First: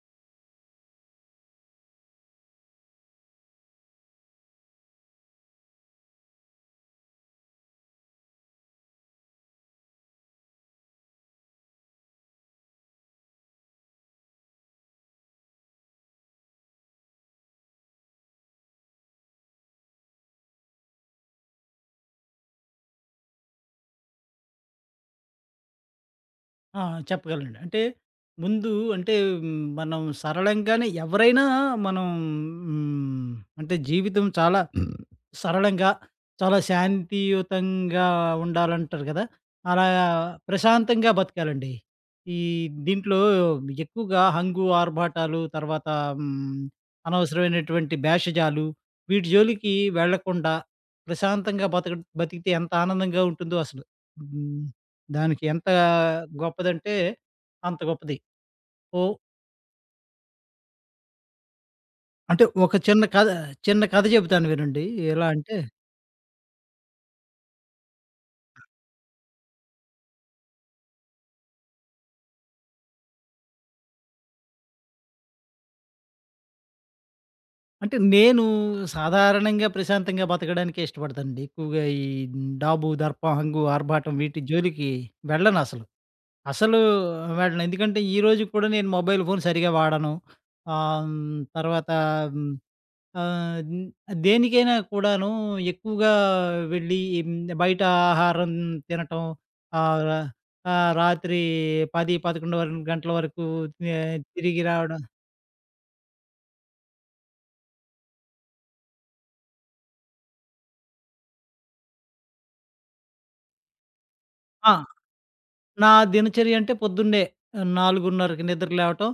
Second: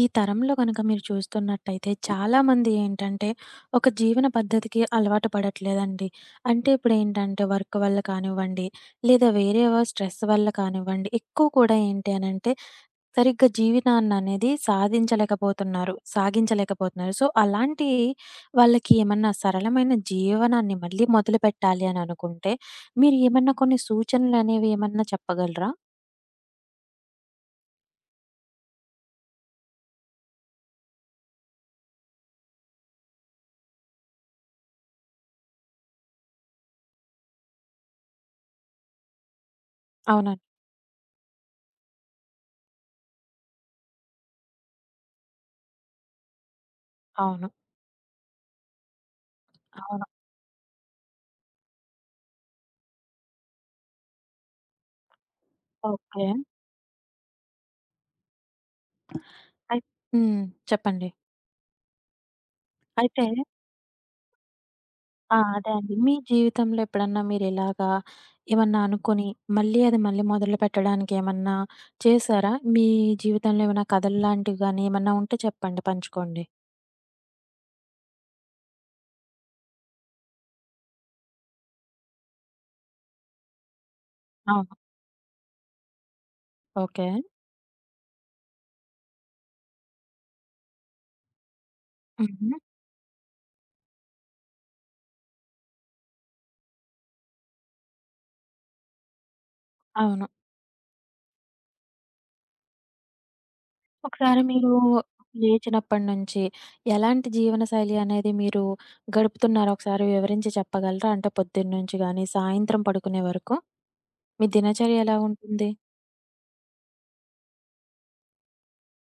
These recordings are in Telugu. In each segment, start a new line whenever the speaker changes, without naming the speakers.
ఈ తరంలో గనక మీరు చూస్తున్నట్టయితే చాలామంది ఏంటంటే, ఒక జీవన పద్ధతికి అలవాటు పడట్లేదండి. అంటే ఇప్పుడేంటంటే వర్క్ వల్ల కానివ్వండి, లేదా వేరే స్ట్రెస్ వల్ల కానివ్వండి, ఎక్కువ కూడా ఏంటి అనంటే సరిగ్గా జీవితాన్ననేది సాధించలేకపోతున్నారు, సాగించలేకపోతున్నారు. సో, అలాంటి వాళ్ళకి ఏమన్నా సరళమైన జీవనాన్ని మళ్ళీ మొదలుపెట్టాలి అని అనుకుంటే, మీరు ఏమన్నా కొన్ని సూచనలనేవి ఏమన్నా చెప్పగలరా?
ఆ! చెప్పగలండి. అంటే ముందు అంటే హ్మ్, మనం సరళంగానే ఎవరైనా మనం హ్మ్, అంటే జీవితం చాలా సరళంగా, చాలా శాంతియుతంగా ఉండాలంటారు కదా! అలా
అవునండి.
ప్రశాంతంగా బతకాలండి. ఈ దీంట్లో ఎక్కువగా హంగు, ఆర్భాటాలు హ్మ్,
అవును.
అనవసరమైనటువంటి భేషజాలు వీటి జోలికి
అవును.
వెళ్ళకుండా ప్రశాంతంగా బతికితే ఎంత ఆనందంగా ఉంటుందో అసలు. హ్మ్. దానికి ఎంత
ఓకే.
గొప్పదంటే అంత గొప్పది. ఓ
అయి హ్మ్. చెప్పండి.
అంటే ఒక చిన్న
అయితే
కథ చిన్న కథ చెబుతాను వినండి. ఎలా
ఆ!
అంటే
అదే అండి. మీ జీవితంలో ఎప్పుడన్నా మీరిలాగా ఏమన్నా అనుకోని, మళ్ళీ అది మొదలుపెట్టడానికి ఏమన్నా చేశారా? మీ జీవితంలో ఏమైనా కథల్లాంటివి గాని ఏమన్నా ఉంటే చెప్పండి, పంచుకోండి.
అంటే నేను సాధారణంగా ప్రశాంతంగా బతకడానికే ఇష్టపడతానండి. ఎక్కువగా ఈ డాబు, దర్ప, హంగు, ఆర్భాటం వీటి
అవును.
జోలికి వెళ్ళనసలు. అసలు
ఓకే.
అసలు వెళ్ళను. ఎందుకంటే ఈ రోజుకి కూడా నేను మొబైల్ ఫోన్ సరిగ్గా వాడను. తర్వాత హ్మ్,
హుహు.
ఆహ్, హ్మ్, దేనికైనా కూడాను ఎక్కువగా వెళ్ళి హ్మ్, బయట ఆహారం తినటం, ఆహ్, రా
అవును.
రాత్రి 10, 11 వరకు గంటల వరకు
ఒకసారి
తిరిగి
మీరు
రావడం.
లేచినప్పటి నుంచి ఎలాంటి జీవనశైలి అనేది మీరు గడుపుతున్నారో ఒకసారి వివరించి చెప్పగలరా? అంటే పొద్దున్నుంచి గాని, సాయంత్రం పడుకునే వరకు మీ
ఆ!
దినచర్య ఎలా ఉంటుంది?
నా దినచర్య అంటే పొద్దున్నే 4:30కి నిద్ర లేవటం,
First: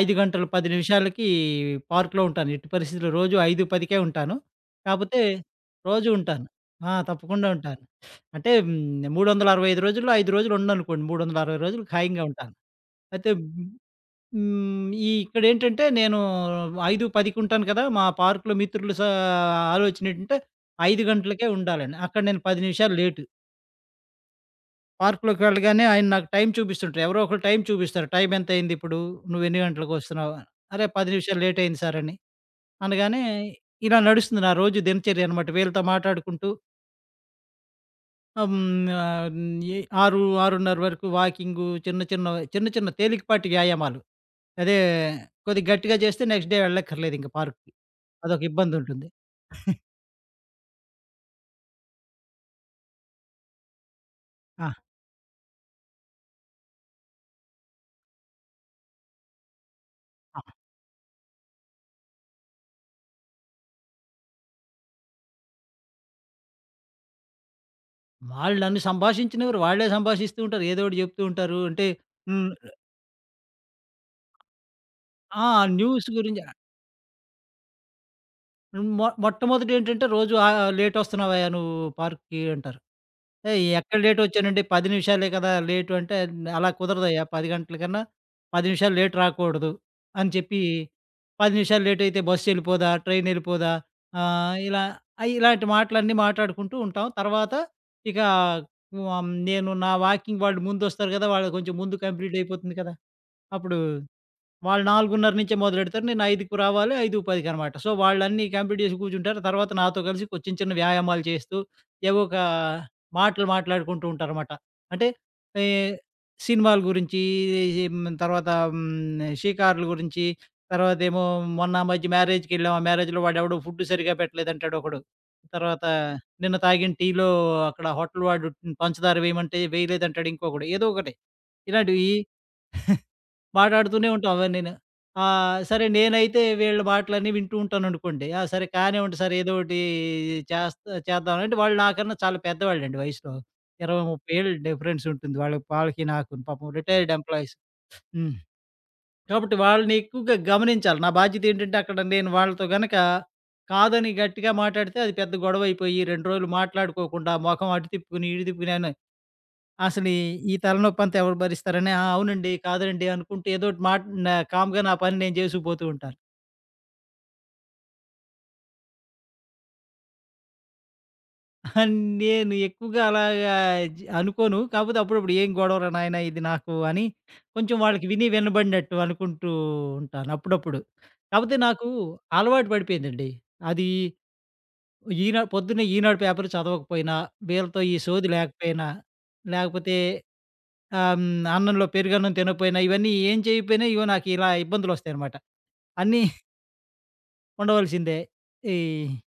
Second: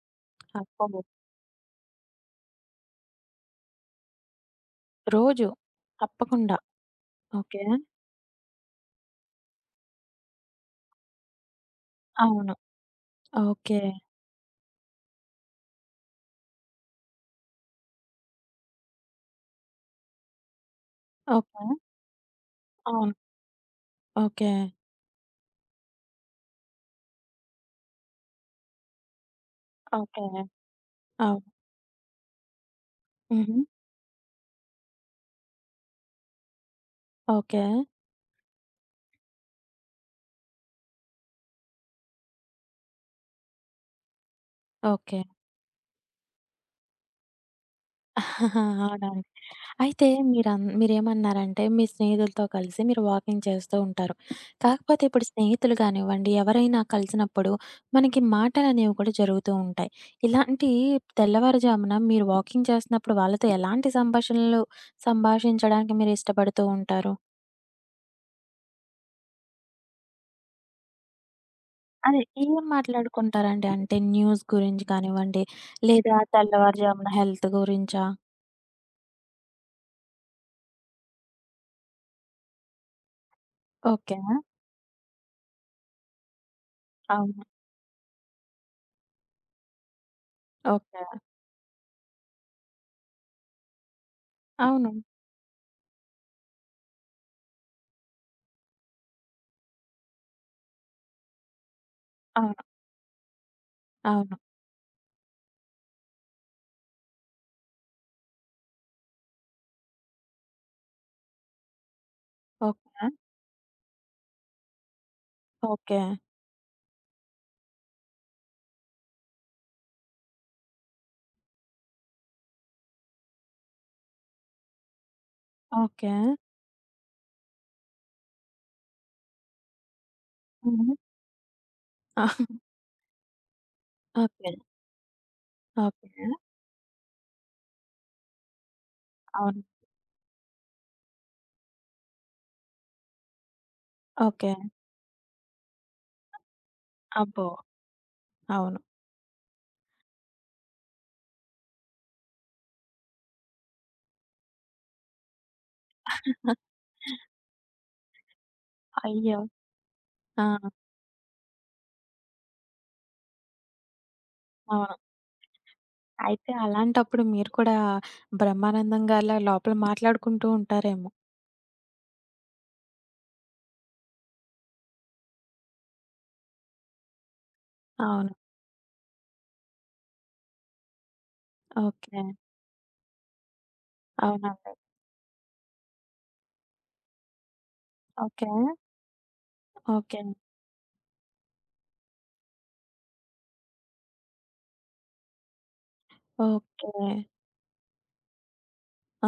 5 గంటలు 10
అబ్బో!
నిమిషాలకి పార్క్‌లో ఉంటాను. ఎట్టి పరిస్థితిలో రోజు 5:10కే ఉంటాను. కాపోతే
రోజు.
రోజు ఉంటాను.
తప్పకుండా.
ఆ! తప్పకుండా
ఓకే.
ఉంటాను. 365 రోజుల్లో 5 రోజులు ఉండననుకోండి. 360 రోజులు ఖాయంగా ఉంటాను.
అవును.
అయితే
ఓకే.
హ్మ్, ఈ ఇక్కడేంటంటే నేను 5:10కి ఉంటాను కదా! మా పార్క్‌లో మిత్రులు స ఆలోచన ఏంటంటే 5 గంటలకే
ఓకే.
ఉండాలని. అక్కడ నేను 10 నిమిషాలు
అవును.
లేటు.
ఓకే.
పార్క్‌లోకి వెళ్ళగానే ఆయన నాకు టైం చూపిస్తుంటారు. ఎవరో ఒకళ్ళు టైం చూపిస్తారు. "టైం ఎంతయింది ఇప్పుడు? నువ్వు ఎన్ని
ఓకే.
గంటలకొస్తున్నావు?" అని. "అరే! 10 నిమిషాలు
అవును.
లేట్ అయింది సార్" అని. అనగానే
హుహు.
ఇలా నడుస్తుంది నా రోజు దినచర్య అనమాట. వీళ్ళతో మాట్లాడుకుంటూ
ఓకే.
ఆహ్, హ్మ్, ఆహ్, ఎ 6, 6:30 వరకు వాకింగు, చిన్న చిన్న తేలికపాటి వ్యాయామాలు. అదే
ఓకే.
కొద్దిగా గట్టిగా చేస్తే నెక్స్ట్ డే వెళ్ళక్కర్లేదు ఇంక పార్క్‌కి. అదొక ఇబ్బందుంటుంది.
అవునండి. అయితే మీరేమన్నారంటే, మీ స్నేహితులతో కలిసి మీరు వాకింగ్ చేస్తూ ఉంటారు.
ఆ!
కాకపోతే ఇప్పుడు స్నేహితులు గానివ్వండి, ఎవరైనా కలిసినప్పుడు మనకి మాటలనేవి కూడా జరుగుతూ ఉంటాయి.
ఆ!
ఇలాంటి తెల్లవారుజామున మీరు వాకింగ్ చేస్తున్నప్పుడు వాళ్ళతో ఎలాంటి సంభాషించడానికి మీరు ఇష్టపడుతూ ఉంటారు?
వాళ్ళు నన్ను సంభాషించనివ్వరు. వాళ్ళే సంభాషిస్తూ ఉంటారు. ఏదో ఒకటి చెప్తూ ఉంటారు. అంటే
అదే.
హ్మ్.
ఏం మాట్లాడుకుంటారండి? అంటే న్యూస్ గురించి కానివ్వండి,
ఆ! న్యూస్
లేదా
గురించి.
తెల్లవారుజామున హెల్త్ గురించా?
మొట్టమొదటేంటంటే, "రోజు లేటొస్తున్నావయ్యా నువ్వు పార్క్‌కి" అంటారు. "ఏయ్! ఎక్కడ
ఓకే.
లేటొచ్చానండి, 10 నిమిషాలే కదా లేటు" అంటే, "అలా కుదరదయ్యా
అవును.
10 గంటల కన్నా 10 నిమిషాలు లేట్ రాకూడదు" అని చెప్పి,
ఓకే.
10 నిమిషాలు లేటయితే బస్సెళ్ళిపోదా, ట్రైనెళ్ళిపోదా ఇలా
అవును.
ఇలాంటి మాటలన్నీ మాట్లాడుకుంటూ ఉంటాం. తర్వాత ఇక నేను నా వాకింగ్, వాళ్ళు ముందొస్తారు గదా! వాళ్ళది కొంచెం ముందు
అవును.
కంప్లీటయిపోతుంది కదా! అప్పుడు
అవును.
వాళ్ళు 4:30 నుంచే మొదలెడతారు. నేను 5కి రావాలి. 5:10కి. సో, వాళ్ళన్నీ కంప్లీట్ చేసి కూర్చుంటారు. తర్వాత నాతో కలిసి చిన్న చిన్న వ్యాయామాలు చేస్తూ, ఏవో ఒక
ఓకే.
మాటలు మాట్లాడుకుంటూ ఉంటారనమాట. అంటే ఏ
ఓకే.
సినిమాల గురించి, తర్వాత షికారుల గురించి, తర్వాతేమో మొన్న ఆ మధ్య మ్యారేజ్‌కెళ్ళాం. ఆ మ్యారేజ్‌లో వాడెవడో ఫుడ్ సరిగ్గా పెట్టలేదంటాడు ఒకడు. తర్వాత
ఓకే.
నిన్న తాగిన టీలో అక్కడ హోటల్ వాడు పంచదార వేయమంటే వేయలేదంటాడు ఇంకొకడు. ఏదో
హ్మ్.
ఒకటి ఇలాంటివి మాటాడుతూనే ఉంటాం
ఓకే.
అవన్నీను. సరే
ఓకే.
నేనైతే వీళ్ళ మాటలన్నీ వింటూ ఉంటాననుకోండి. ఆ! సరే కానివ్వండి సార్, ఏదో
అవును.
ఒకటి చేద్దామనంటే వాళ్ళు నాకన్నా చాలా పెద్దవాళ్ళండి వయసులో. 20, 30
ఓకే.
ఏళ్ళు డిఫరెన్స్ ఉంటుంది. వాళ్ళకి నాకును పాపం రిటైర్డ్
అబ్బో!
ఎంప్లాయీస్. హ్మ్.
అవును.
కాబట్టి వాళ్ళని ఎక్కువగా గమనించాలి. నా బాధ్యతేంటంటే అక్కడ నేను వాళ్ళతో గనక కాదని గట్టిగా మాటాడితే అది పెద్ద గొడవయిపోయి 2 రోజులు మాట్లాడుకోకుండా మొఖం అటు తిప్పుకొని, ఇటు తిప్పుకొని అని
అయ్యో!
అసలు ఈ ఈ
ఆ!
తలనొప్పంతా ఎవరు భరిస్తారని, "ఆ! అవునండి. కాదండి" అనుకుంటూ ఏదో ఒకటి మాట, నా కామ్‌గా నా
అవును.
పని నేను చేసుకుపోతూ ఉంటాను.
అయితే అలాంటప్పుడు మీరు కూడా బ్రహ్మానందం గారిలా లోపల మాట్లాడుకుంటూ ఉంటారేమో!
నేను ఎక్కువగా అలాగా అనుకోను. కాకపోతే అప్పుడప్పుడు "ఏం గొడవరా నాయనా ఇది నాకు" అని కొంచెం వాళ్ళకి
అవును.
వినబడినట్టు అనుకుంటూ ఉంటాను అప్పుడప్పుడు. కాపోతే నాకు
ఓకే.
అలవాటు పడిపోయిందండి. అది
అవునండి.
పొద్దున్నే ఈనాడు పేపర్ చదవకపోయినా, వీళ్ళతో ఈ సోది
ఓకే.
లేకపోయినా, లేకపోతే
ఓకే.
ఆహ్, హ్మ్, అన్నంలో పెరుగన్నం తినకపోయినా, ఇవన్నీ ఏం చేయకపోయినా ఇగో నాకు ఇలా ఇబ్బందులొస్తాయన్నమాట. అన్నీ
ఓకే.
ఉండవలసిందే. ఈ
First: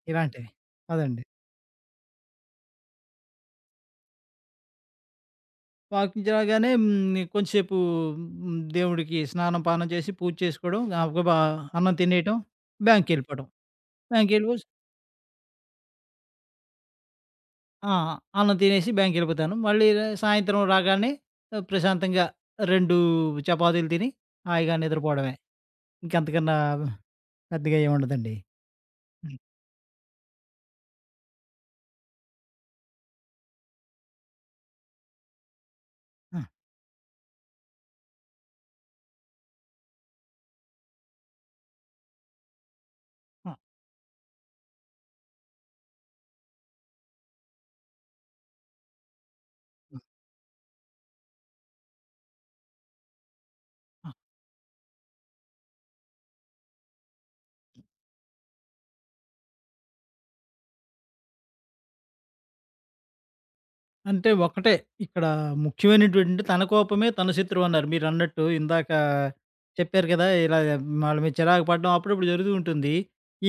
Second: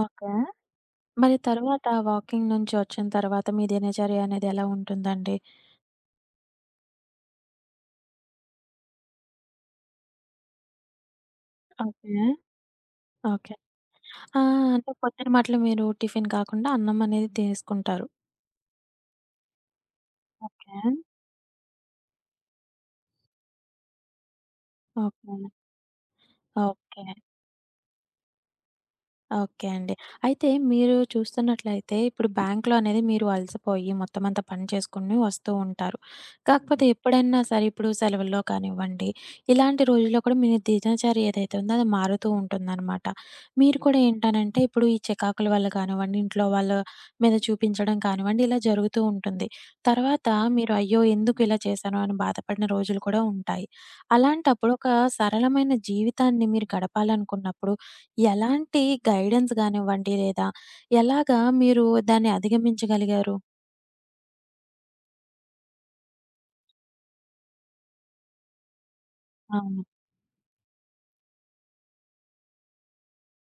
ఓకే.
ఇలాంటివి. అదండి.
మరి తరువాత వాకింగ్ నుంచి వచ్చిన తర్వాత మీ దినచర్య అనేది ఎలా ఉంటుందండి?
వాకింగ్ చేయగానే హ్మ్. కొంచెంసేపు హ్మ్. దేవుడికి స్నానం, పానం చేసి పూజ చేసుకోవడం, గబగబా అన్నం
ఓకే.
తినేయటం, బ్యాంక్‌కెళ్ళిపోవడం.
ఓకే. ఆ!
బ్యాంక్‌కెళ్ళిపోసి
అంటే పొద్దున మట్లు మీరు టిఫిన్ కాకుండా అన్నం అనేది
ఆ!
తీసుకుంటారు.
అన్నం తినేసి బ్యాంక్‌కెళ్ళిపోతాను. మళ్ళీ సాయంత్రం
ఓకే.
రాగానే ప్రశాంతంగా 2 చపాతీలు తిని హాయిగా నిద్రపోవడమే.
ఓకే.
ఇంకంతకన్నా
ఓకే.
పెద్దగా ఏముండదండి. హ్మ్.
ఓకే అండి. అయితే మీరు చూస్తున్నట్లయితే ఇప్పుడు బ్యాంక్‌లో అనేది మీరు అలసిపోయి మొత్తం అంతా పని చేసుకొని వస్తూ ఉంటారు. హ్మ్.
ఆ!
కాకపోతే ఎప్పుడైనా సరే ఇప్పుడు సెలవుల్లో కానివ్వండి, ఇలాంటి రోజుల్లో కూడా మీ దినచర్య ఏదైతే ఉందో అది మారుతూ ఉంటుందనమాట.
ఆ!
మీరు హ్మ్. కూడా ఏంటనంటే ఇప్పుడు ఈ చికాకుల వల్ల కానివ్వండి, ఇంట్లో వాళ్ళ మీద చూపించడం కానివ్వండి ఇలా జరుగుతూ ఉంటుంది. తర్వాత మీరు అయ్యో! ఎందుకు ఇలా చేశాను అని బాధపడిన రోజులు కూడా ఉంటాయి. అలాంటప్పుడు ఒక సరళమైన జీవితాన్ని మీరు గడపాలనుకున్నప్పుడు ఎలాంటి గైడెన్స్ గానివ్వండి, లేదా ఎలాగా మీరు దాన్ని అధిగమించగలిగారు?
ఒకటే ఇక్కడ ముఖ్యమైనటువంటి తన కోపమే తన శత్రువు అన్నారు. మీరన్నట్టు ఇందాక
అవును.
చెప్పారు కదా! ఇలా వాళ్ళ మీద చిరాకు పడడం అప్పుడప్పుడు జరుగుతూ ఉంటుంది.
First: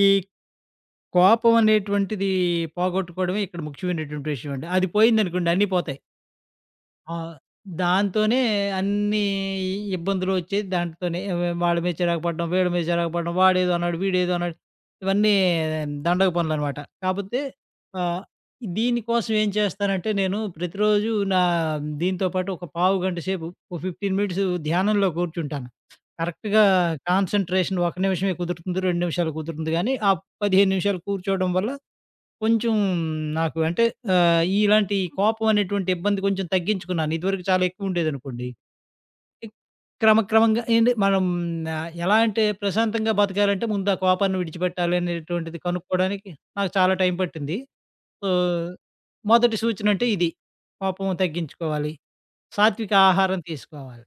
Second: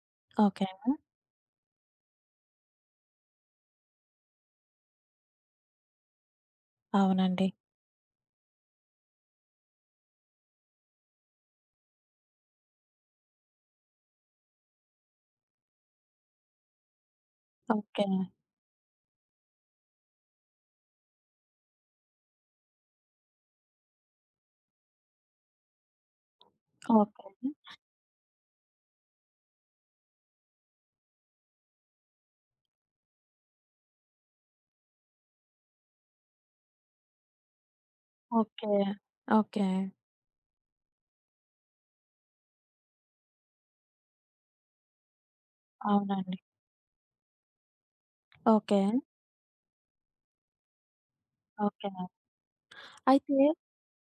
ఈ
ఓకే.
కోపం అనేటువంటిది పోగొట్టుకోవడమే ఇక్కడ ముఖ్యమైనటువంటి విషయం అండి. అది పోయిందనుకోండి అన్నీ పోతాయి. ఆ!
అవునండి.
దాంతోనే అన్నీ ఇబ్బందులొచ్చేయి. దాంట్లోనే వాళ్ళ మీద చిరాకు పడడం, వీళ్ళ మీద చిరాకు పడడం, వాడేదో అన్నాడు, వీడేదో అన్నాడు. ఇవన్నీ దండగ పనులనమాట. కాపోతే
ఓకే.
ఆహ్, దీనికోసం ఏం చేస్తానంటే నేను ప్రతిరోజు దీంతో పాటు ఒక పావు గంట సేపు, ఓ 15 మినిట్స్ ధ్యానంలో కూర్చుంటాను. కరెక్ట్‌గా
ఓకే.
కాన్సంట్రేషన్ ఒక నిమిషమే కుదురుతుంది, 2 నిమిషాలు కుదురుతుంది గానీ, ఆ 15 నిమిషాలు కూర్చోవడం వల్ల కొంచెం నాకు అంటే ఇలాంటి కోపం అనేటువంటి ఇబ్బంది కొంచెం తగ్గించుకున్నాను. ఇదివరకు చాలా ఎక్కువుండేదనుకోండి.
ఓకే.
ఇక్
ఓకే.
క్రమక్రమంగా ఏంటి మనం, ఎలా అంటే ప్రశాంతంగా బతకాలంటే ముందు ఆ కోపాన్ని విడిచిపెట్టాలి అనేటువంటిది కనుక్కోవడానికి
అవునండి.
నాకు చాలా టైం పట్టింది. So,
okay.
మొదటి సూచన అంటే ఇది. కోపం
ఓకే.
తగ్గించుకోవాలి. సాత్విక ఆహారం
అయితే
తీసుకోవాలి.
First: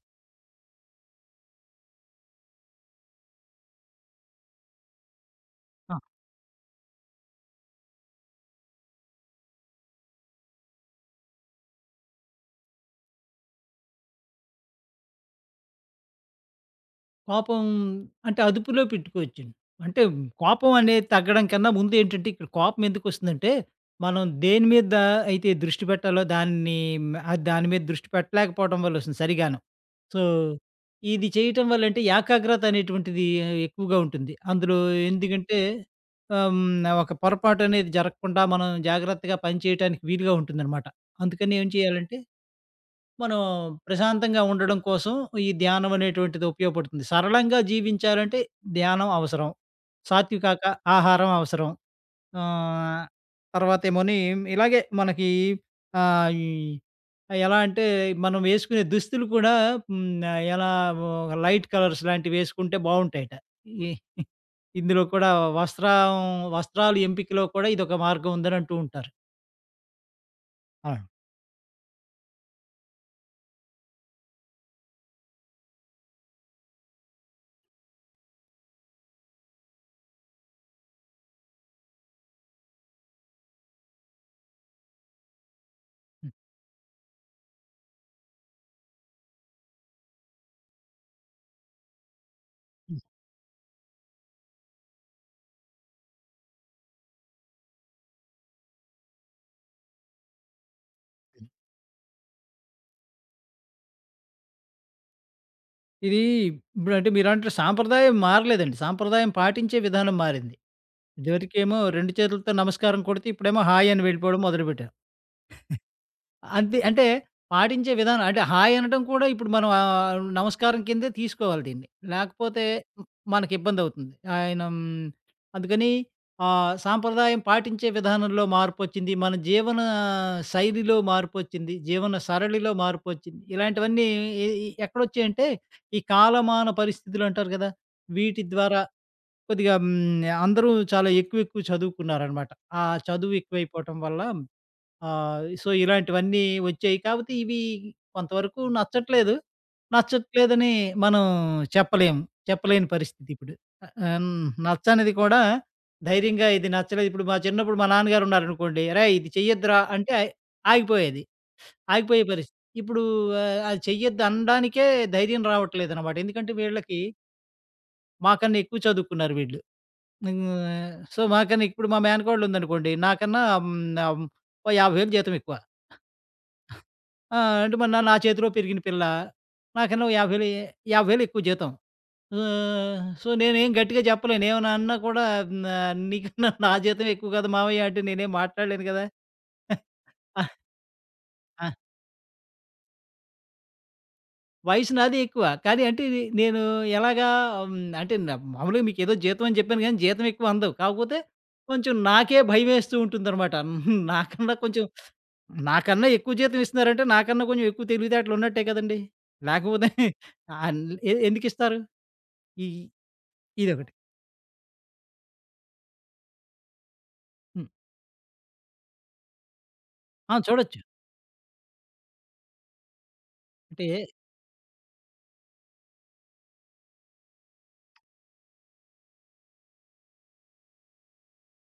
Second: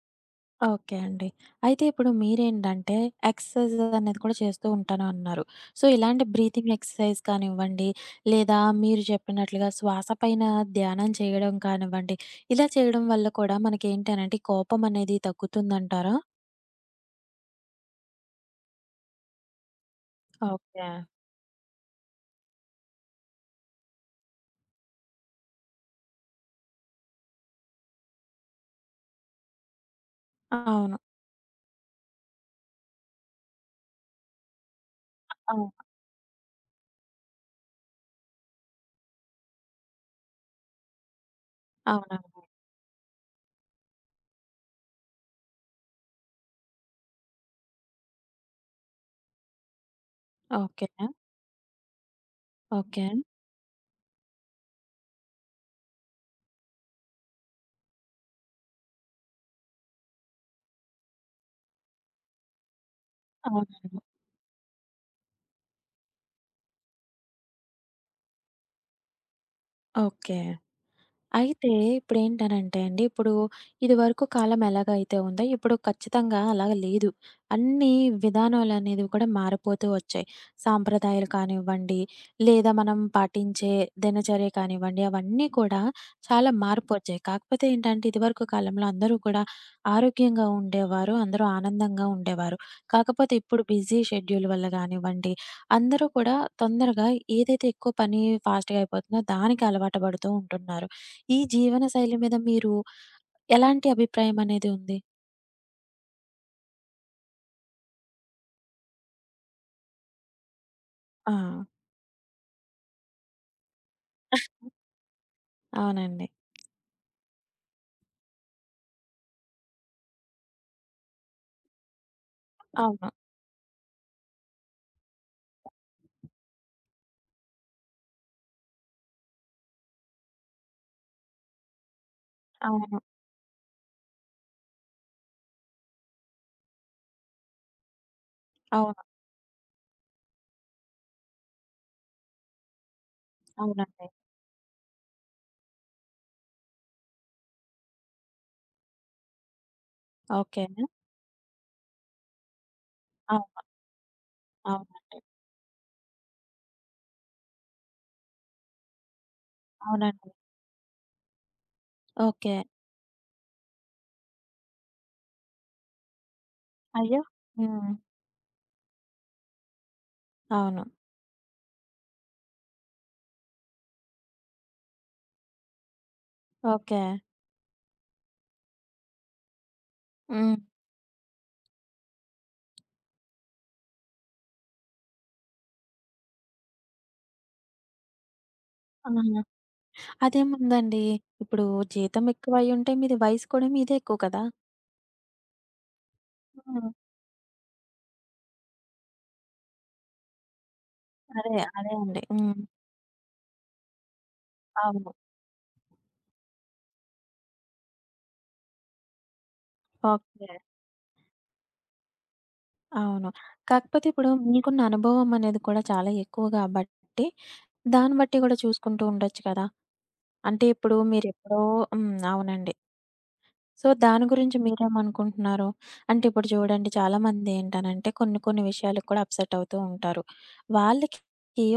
ఓకే అండి. అయితే ఇప్పుడు మీరేంటంటే, ఎక్సర్సైజ్ అనేది కూడా చేస్తూ ఉంటాను అన్నారు. సో,
ఆ!
ఇలాంటి బ్రీతింగ్ ఎక్సర్సైజ్ కానివ్వండి, లేదా మీరు చెప్పినట్లుగా శ్వాస పైన ధ్యానం చేయడం కానివ్వండి, ఇలా చేయడం వల్ల కూడా మనకేంటి అనంటే, కోపం అనేది తగ్గుతుందంటారా?
కోపం అంటే అదుపులో పెట్టుకోవచ్చండి. అంటే కోపం
ఓకే.
అనేది తగ్గడం కన్నా ముందు ఏంటంటే, ఇక్కడ కోపం ఎందుకొస్తుందంటే, మనం దేని మీద అయితే దృష్టి పెట్టాలో దాన్ని దాని మీద దృష్టి పెట్టలేకపోవడం వల్లొస్తుంది సరిగాను. సో,
అవును.
ఇది చేయటం వల్ల అంటే ఏకాగ్రత అనేటువంటిది ఎక్కువగా ఉంటుంది. అందులో ఎందుకంటే
అవును.
ఆహ్, హ్మ్. ఒక పొరపాటు అనేది జరగకుండా మనం జాగ్రత్తగా పని చేయటానికి వీలుగా ఉంటుందనమాట. అందుకని ఏం చేయాలంటే
అవునవును.
మనం ప్రశాంతంగా ఉండడం కోసం ఈ ధ్యానం అనేటువంటిది ఉపయోగపడుతుంది. సరళంగా జీవించాలంటే ధ్యానం అవసరం. సాత్వికాక
ఓకే.
ఆహారం అవసరం. ఆహ్,
ఓకే.
తర్వాతేమోని ఇలాగే మనకి ఆహ్, ఈ ఎలా అంటే మనం వేసుకునే దుస్తులు కూడా హ్మ్. ఎలా ఒక లైట్ కలర్స్ లాంటివి వేసుకుంటే బావుంటాయట. ఈ
అవునండి.
ఇందులో కూడా వస్త్రం వస్త్రాలు ఎంపికలో కూడా ఇదొక మార్గం ఉందని అంటూ ఉంటారు.
ఓకే.
ఆ!
అయితే ఇప్పుడేంటనంటే అండి, ఇప్పుడు ఇదివరకు కాలం ఎలాగైతే ఉందో, ఇప్పుడు ఖచ్చితంగా అలాగ లేదు. అన్ని విధానాలనేవి కూడా మారిపోతూ వచ్చాయి. సాంప్రదాయాలు కానివ్వండి, లేదా మనం పాటించే దినచర్య కానివ్వండి, అవన్నీ కూడా
హ్మ్.
చాలా మార్పొచ్చాయి. కాకపోతే ఏంటంటే, ఇదివరకు కాలంలో అందరూ కూడా ఆరోగ్యంగా ఉండేవారు. అందరూ ఆనందంగా ఉండేవారు. కాకపోతే ఇప్పుడు బిజీ షెడ్యూల్ వల్ల గానివ్వండి, అందరూ కూడా తొందరగా ఏదైతే ఎక్కువ పని ఫాస్ట్‌గా అయిపోతుందో దానికి అలవాటు పడుతూ ఉంటున్నారు. ఈ జీవన శైలి మీద మీరు ఎలాంటి అభిప్రాయం అనేది ఉంది?
ఇది ఇప్పుడంటే మీరంటారు, సాంప్రదాయం మారలేదండి. సాంప్రదాయం పాటించే విధానం మారింది.
ఆ!
ఇదివరకేమో 2 చేతులతో నమస్కారం కొడితే ఇప్పుడేమో హాయ్ అని వెళ్ళిపోవడం మొదలుపెట్టారు.
అవునండి.
అంతే. అంటే పాటించే విధానం అంటే హాయ్ అనటం కూడా ఇప్పుడు మనం నమస్కారం కిందే తీసుకోవాలి దీన్ని. లేకపోతే మ్
అవును.
మనకిబ్బందవుతుంది. అందుకని సాంప్రదాయం పాటించే విధానంలో మార్పొచ్చింది. మన జీవన శైలిలో మార్పొచ్చింది. జీవన సరళిలో
అవును.
మార్పొచ్చింది. ఇలాంటివన్నీ ఎ ఈ ఎక్కడొచ్చాయంటే, ఈ కాలమాన పరిస్థితులు అంటారు కదా! వీటి ద్వారా
అవును.
కొద్దిగా హ్మ్, అందరూ చాలా ఎక్కువ ఎక్కువ చదువుకున్నారనమాట. ఆ చదువు ఎక్కువైపోవటం
అవునండి.
వల్ల, ఆ! సో, ఇలాంటివన్నీ వచ్చాయి. కాపోతే ఇవి కొంతవరకు నచ్చట్లేదు.
ఓకే.
నచ్చట్లేదని మనం చెప్పలేము. చెప్పలేని పరిస్థితి ఇప్పుడు.
అవును.
ఆహ్, హ్మ్. నచ్చనిది
అవునండి.
కూడా ధైర్యంగా ఇది నచ్చలేదు. ఇప్పుడు మా చిన్నప్పుడు మా నాన్నగారు ఉన్నారనుకోండి, "అరేయ్! ఇది చెయ్యొద్దురా" అంటే
అవునండి.
ఆగిపోయేది. ఆగిపోయే పరిస్థితి.
ఓకే.
ఇప్పుడు అది చెయ్యొద్దు అనడానికే ధైర్యం రావట్లేదనమాట. ఎందుకంటే వీళ్ళకి,
అయ్యో! హ్మ్.
మాకన్నా ఎక్కువ చదువుకున్నారు వీళ్ళు.
అవును.
హ్మ్. సో, మాకన్నా ఇప్పుడు మా మేనకోడలుందనుకోండి, నాకన్నా ఆహ్, ఓ 50,000 జీతం ఎక్కువ.
ఓకే.
ఆ! అంటే మరి నా నా చేతిలో పెరిగిన పిల్ల. నాకన్నా ఓ 50,000
హ్మ్.
50,000 ఎక్కువ జీతం. సో, నేనేం గట్టిగా చెప్పలేను. ఏమన్నా అన్నా కూడా నా నీకన్నా నా జీతం ఎక్కువ కదా మావయ్య అంటే నేనేం మాట్లాడలేను కదా!
ఆహా!
ఆ!
అదేముందండి. ఇప్పుడు
ఆ!
జీతం ఎక్కువయ్యుంటే మీది వయసు కూడా మీదే ఎక్కువ కదా!
వయసు నాది ఎక్కువ. కానీ అంటే ఇది నేను
హ్మ్.
ఎలాగా, హ్మ్, అంటే మామూలుగా మీకేదో జీతం అని చెప్పాను గానీ జీతం ఎక్కువ అందవు. కాకపోతే
అదే. అదే
కొంచెం
అండి.
నాకే
హ్మ్.
భయమేస్తూ ఉంటుందనమాట. నాకన్నా కొంచెం,
అవును.
నాకన్నా ఎక్కువ జీతం ఇస్తున్నారంటే నాకన్నా కొంచెం ఎక్కువ తెలివితేటలున్నట్టే కదండీ! లేకపోతే
ఓకే.
అన్ ఎ ఎందుకిస్తారు? ఈ
అవును.
ఇదొకటి.
కాకపోతే ఇప్పుడు మీకున్న అనుభవం అనేది కూడా చాలా ఎక్కువ కాబట్టి,
హ్మ్.
దాన్ని బట్టి కూడా చూసుకుంటూ ఉండొచ్చు కదా!
ఆ!
అంటే
చూడొచ్చు.
ఇప్పుడు మీరెప్పుడో హ్మ్. అవునండి.
అంటే
సో, దాని గురించి మీరేమనుకుంటున్నారు? అంటే ఇప్పుడు చూడండి చాలామంది ఏంటనంటే కొన్ని కొన్ని విషయాలకు కూడా అప్సెట్ అవుతూ ఉంటారు. వాళ్ళకి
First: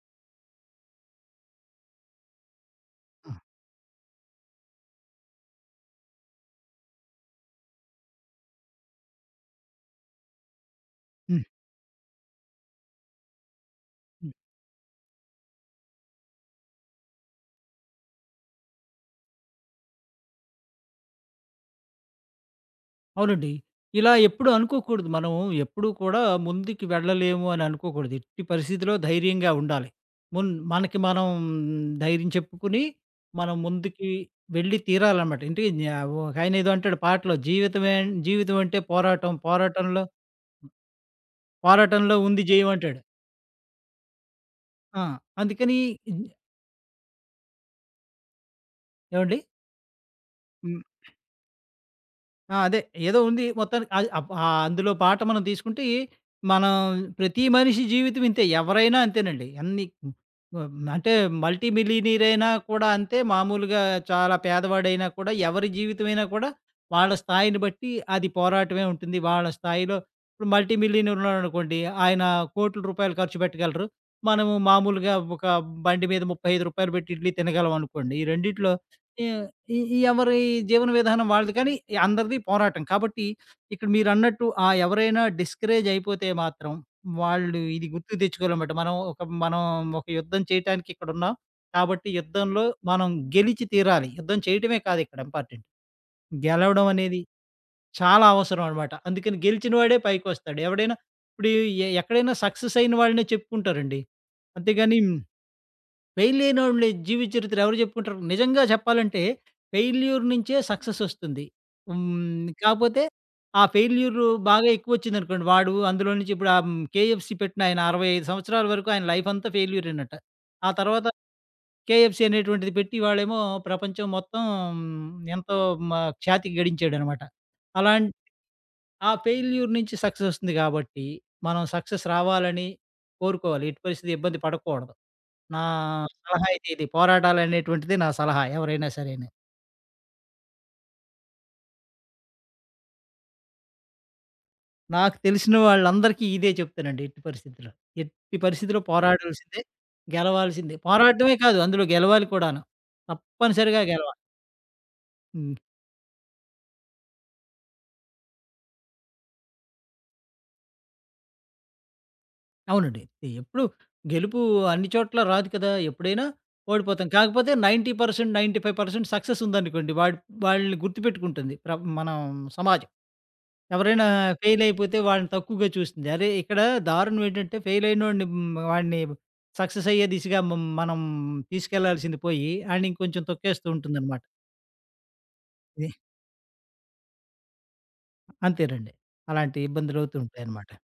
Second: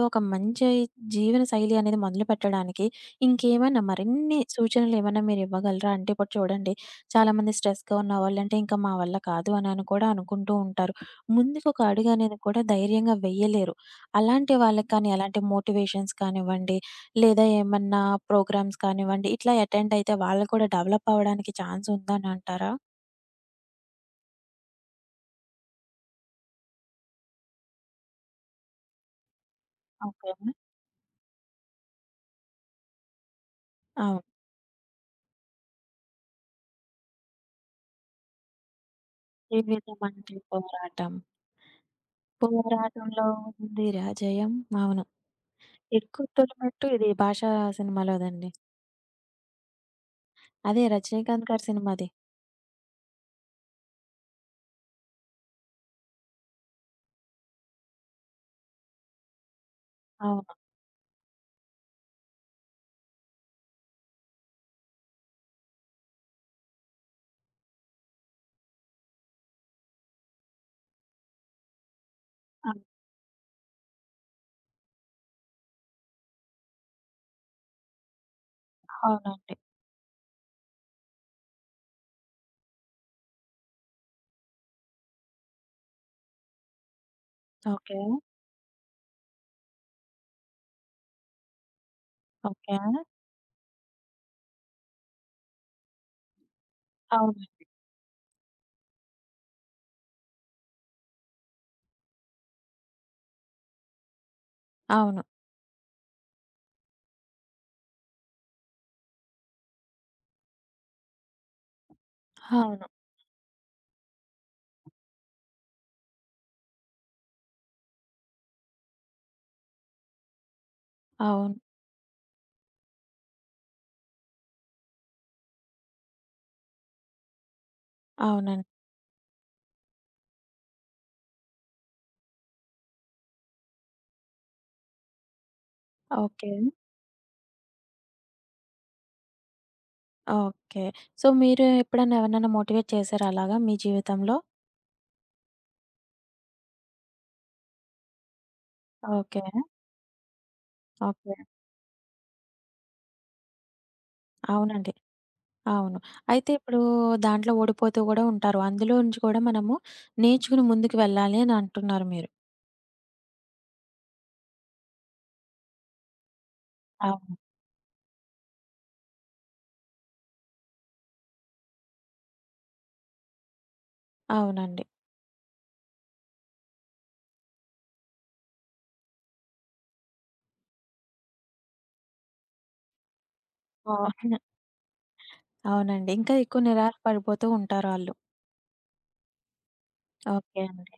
ఒక మంచి జీవన శైలి అనేది మొదలుపెట్టడానికి
ఆ!
ఇంకేమైనా మరిన్ని సూచనలు ఏమైనా మీరివ్వగలరా? అంటే ఇప్పుడు చూడండి చాలామంది స్ట్రెస్‌గా ఉన్నవాళ్ళంటే ఇంకా మా వల్ల కాదు అనని కూడా అనుకుంటూ ఉంటారు.
హ్మ్.
ముందుకొక అడుగనేది కూడా ధైర్యంగా వెయ్యలేరు.
హ్మ్.
అలాంటి వాళ్ళకి కానీ ఎలాంటి మోటివేషన్స్ కానివ్వండి లేదా ఏమన్నా ప్రోగ్రామ్స్ కానివ్వండి, ఇట్లా అటెండ్ అయితే వాళ్ళు కూడా డెవలప్ అవ్వడానికి ఛాన్స్ ఉందని అంటారా?
అవునండి. ఇలా ఎప్పుడు అనుకోకూడదు. మనం ఎప్పుడూ కూడా ముందుకి వెళ్ళలేము అని అనుకోకూడదు. ఎట్టి పరిస్థితిలో ధైర్యంగా ఉండాలి.
ఓకే.
మనకి మనం ధైర్యం చెప్పుకుని, మనం ముందుకి
అవును.
వెళ్ళి తీరాలన్నమాట. ఇంటికి న్యా ఒకాయన ఏదో అంటాడు పాటలో, జీవితం అంటే పోరాటం. పోరాటంలో
జీవితమంటే పోరాటం.
పోరాటంలో ఉంది జయం అంటాడు.
పోరాటంలో ఉందిరా జయం.
ఆ!
అవును.
అందుకని
'ఎక్కు తొలిమెట్టు' ఇది 'భాషా' సినిమాలోదండి.
ఏవండీ?
అదే రజనీకాంత్ గారి సినిమాది.
ఆ! అదే. ఏదో ఉంది మొత్తానికి అది అందులో పాట మనం తీసుకుంటే, మనం ప్రతి మనిషి జీవితం ఇంతే. ఎవరైనా అంతేనండి.
అవును.
హ్మ్, అంటే మల్టీ మిలియనీర్ అయినా కూడా అంతే. మామూలుగా చాలా పేదవాడైనా కూడా, ఎవరి జీవితమైనా కూడా వాళ్ళ స్థాయిని బట్టి అది పోరాటమే ఉంటుంది. వాళ్ళ స్థాయిలో ఇప్పుడు మల్టీ మిలియనీర్ ఉన్నాడనుకోండి, ఆయన కోట్ల
అవును.
రూపాయలు ఖర్చు పెట్టగలరు. మనము మామూలుగా ఒక బండి మీద రూ. 35 పెట్టి ఇడ్లీ తినగలం అనుకోండి. ఈ రెండిట్లో ఏ
అవునండి.
ఈ ఈ ఎవరి జీవన విధానం వాళ్ళది కానీ ఈ అందరిది పోరాటం. కాబట్టి ఇక్కడ మీరన్నట్టు ఆ ఎవరైనా డిస్కరేజ్ అయిపోతే మాత్రం వాళ్ళు ఇది
ఓకే.
గుర్తుకు తెచ్చుకోవాలనమాట. మనం ఒక యుద్ధం చేయటానికి ఇక్కడున్నాం. కాబట్టి యుద్ధంలో
ఓకే.
మనం గెలిచి తీరాలి. యుద్ధం చేయటమే కాదు ఇక్కడ ఇంపార్టెంట్. గెలవడం అనేది
అవును.
చాలా అవసరం అనమాట. అందుకని గెలిచిన వాడే పైకొస్తాడు. ఎవడైనా ఇప్పుడు ఎక్కడైనా సక్సెస్ అయిన వాళ్ళనే చెప్పుకుంటారండి. అంతేగాని
అవును.
ఫెయిలయినోళ్ళ జీవిత చరిత్ర ఎవరు చెప్పుకుంటారు? నిజంగా చెప్పాలంటే ఫెయిల్యూర్ నుంచే సక్సెసొస్తుంది. హ్మ్.
అవును.
కాపోతే ఆ ఫెయిల్యూర్ బాగా ఎక్కువొచ్చిందనుకోండి. వాడు అందులో నుంచి ఇప్పుడు కేఎఫ్‌సీ పెట్టినాయన 65 సంవత్సరాల వరకు ఆయన లైఫంతా ఫెయిల్యూరేనట. ఆ తర్వాత
అవును.
కేఎఫ్‌సీ అనేటువంటిది పెట్టి వాడేమో ప్రపంచం మొత్తం ఎంతో మ ఖ్యాతి గడించాడనమాట. అలాం
అవునండి.
ఆ ఫెయిల్యూర్ నుంచి సక్సెసొస్తుంది గాబట్టి, మనం సక్సెస్ రావాలని కోరుకోవాలి. ఎట్టి పరిస్థితి ఇబ్బంది పడకూడదు. నా సలహా
ఓకే.
అయితే ఇది. పోరాడాలనేటువంటిది నా సలహా ఎవరైనా సరేనే.
ఓకే. సో, మీరు ఎప్పుడన్నా ఎవరినైనా మోటివేట్ చేసారా అలాగా మీ జీవితంలో?
నాకు తెలిసిన వాళ్ళందరికీ ఇదే చెప్తానండి ఎట్టి పరిస్థితిలో. ఎట్టి పరిస్థితిలో
ఓకే.
పోరాడాల్సిందే, గెలవాల్సిందే.
ఓకే.
పోరాడటమే కాదు అందులో గెలవాలి కూడాను. తప్పనిసరిగా గెలవాలి.
అవునండి.
హ్మ్.
అవును. అయితే ఇప్పుడు దాంట్లో ఓడిపోతూ గూడా ఉంటారు. అందులో నుంచి కూడా మనము నేర్చుకుని ముందుకు వెళ్ళాలి అని అంటున్నారు మీరు.
అవునండి. ఎప్పుడు గెలుపు అన్ని చోట్ల రాదు కదా! ఎప్పుడైనా ఓడిపోతాం.
అవును.
కాకపోతే 90% 95% సక్సెస్ ఉందనుకోండి. వాడు వాళ్ళని గుర్తుపెట్టుకుంటుంది. మన సమాజం. ఎవరైనా ఫెయిల్
అవునండి.
అయిపోతే వాళ్ళని తక్కువగా చూస్తుంది. అరే! ఇక్కడ దారుణం ఏంటంటే ఫెయిల్ అయినోడిని హ్మ్, వాడిని సక్సెస్ అయ్యే దిశగా మనం తీసుకెళ్లాల్సింది పోయి ఆడిని ఇంకొంచెం తొక్కేస్తూ ఉంటుందన్నమాట.
అవును.
ఇది
అవునండి. ఇంకా ఎక్కువ నిరాశ పడిపోతూ ఉంటారాళ్ళు.
అంతేనండి. అలాంటి ఇబ్బందులు అవుతూ
ఓకే
ఉంటాయన్నమాట.
అండి.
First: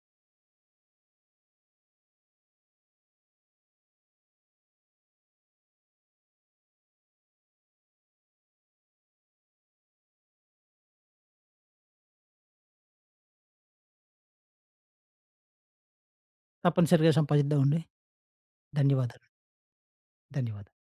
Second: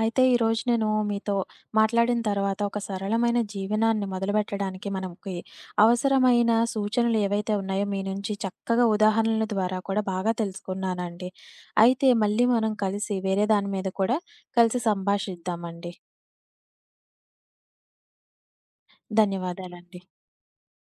అయితే ఈరోజు నేను మీతో మాట్లాడిన తర్వాత ఒక సరళమైన జీవనాన్ని మొదలుపెట్టడానికి మనకి అవసరమైన సూచనలు ఏవైతే ఉన్నాయో మీ నుంచి చక్కగా ఉదాహరణల ద్వారా కూడా బాగా తెలుసుకున్నానండి. అయితే మళ్ళీ మనం కలిసి వేరే దాని మీద కూడా కలిసి సంభాషిద్దామండి.
తప్పనిసరిగా సంపాదిద్దామండి. ధన్యవాదాలు.
ధన్యవాదాలండి.
ధన్యవాదాలు.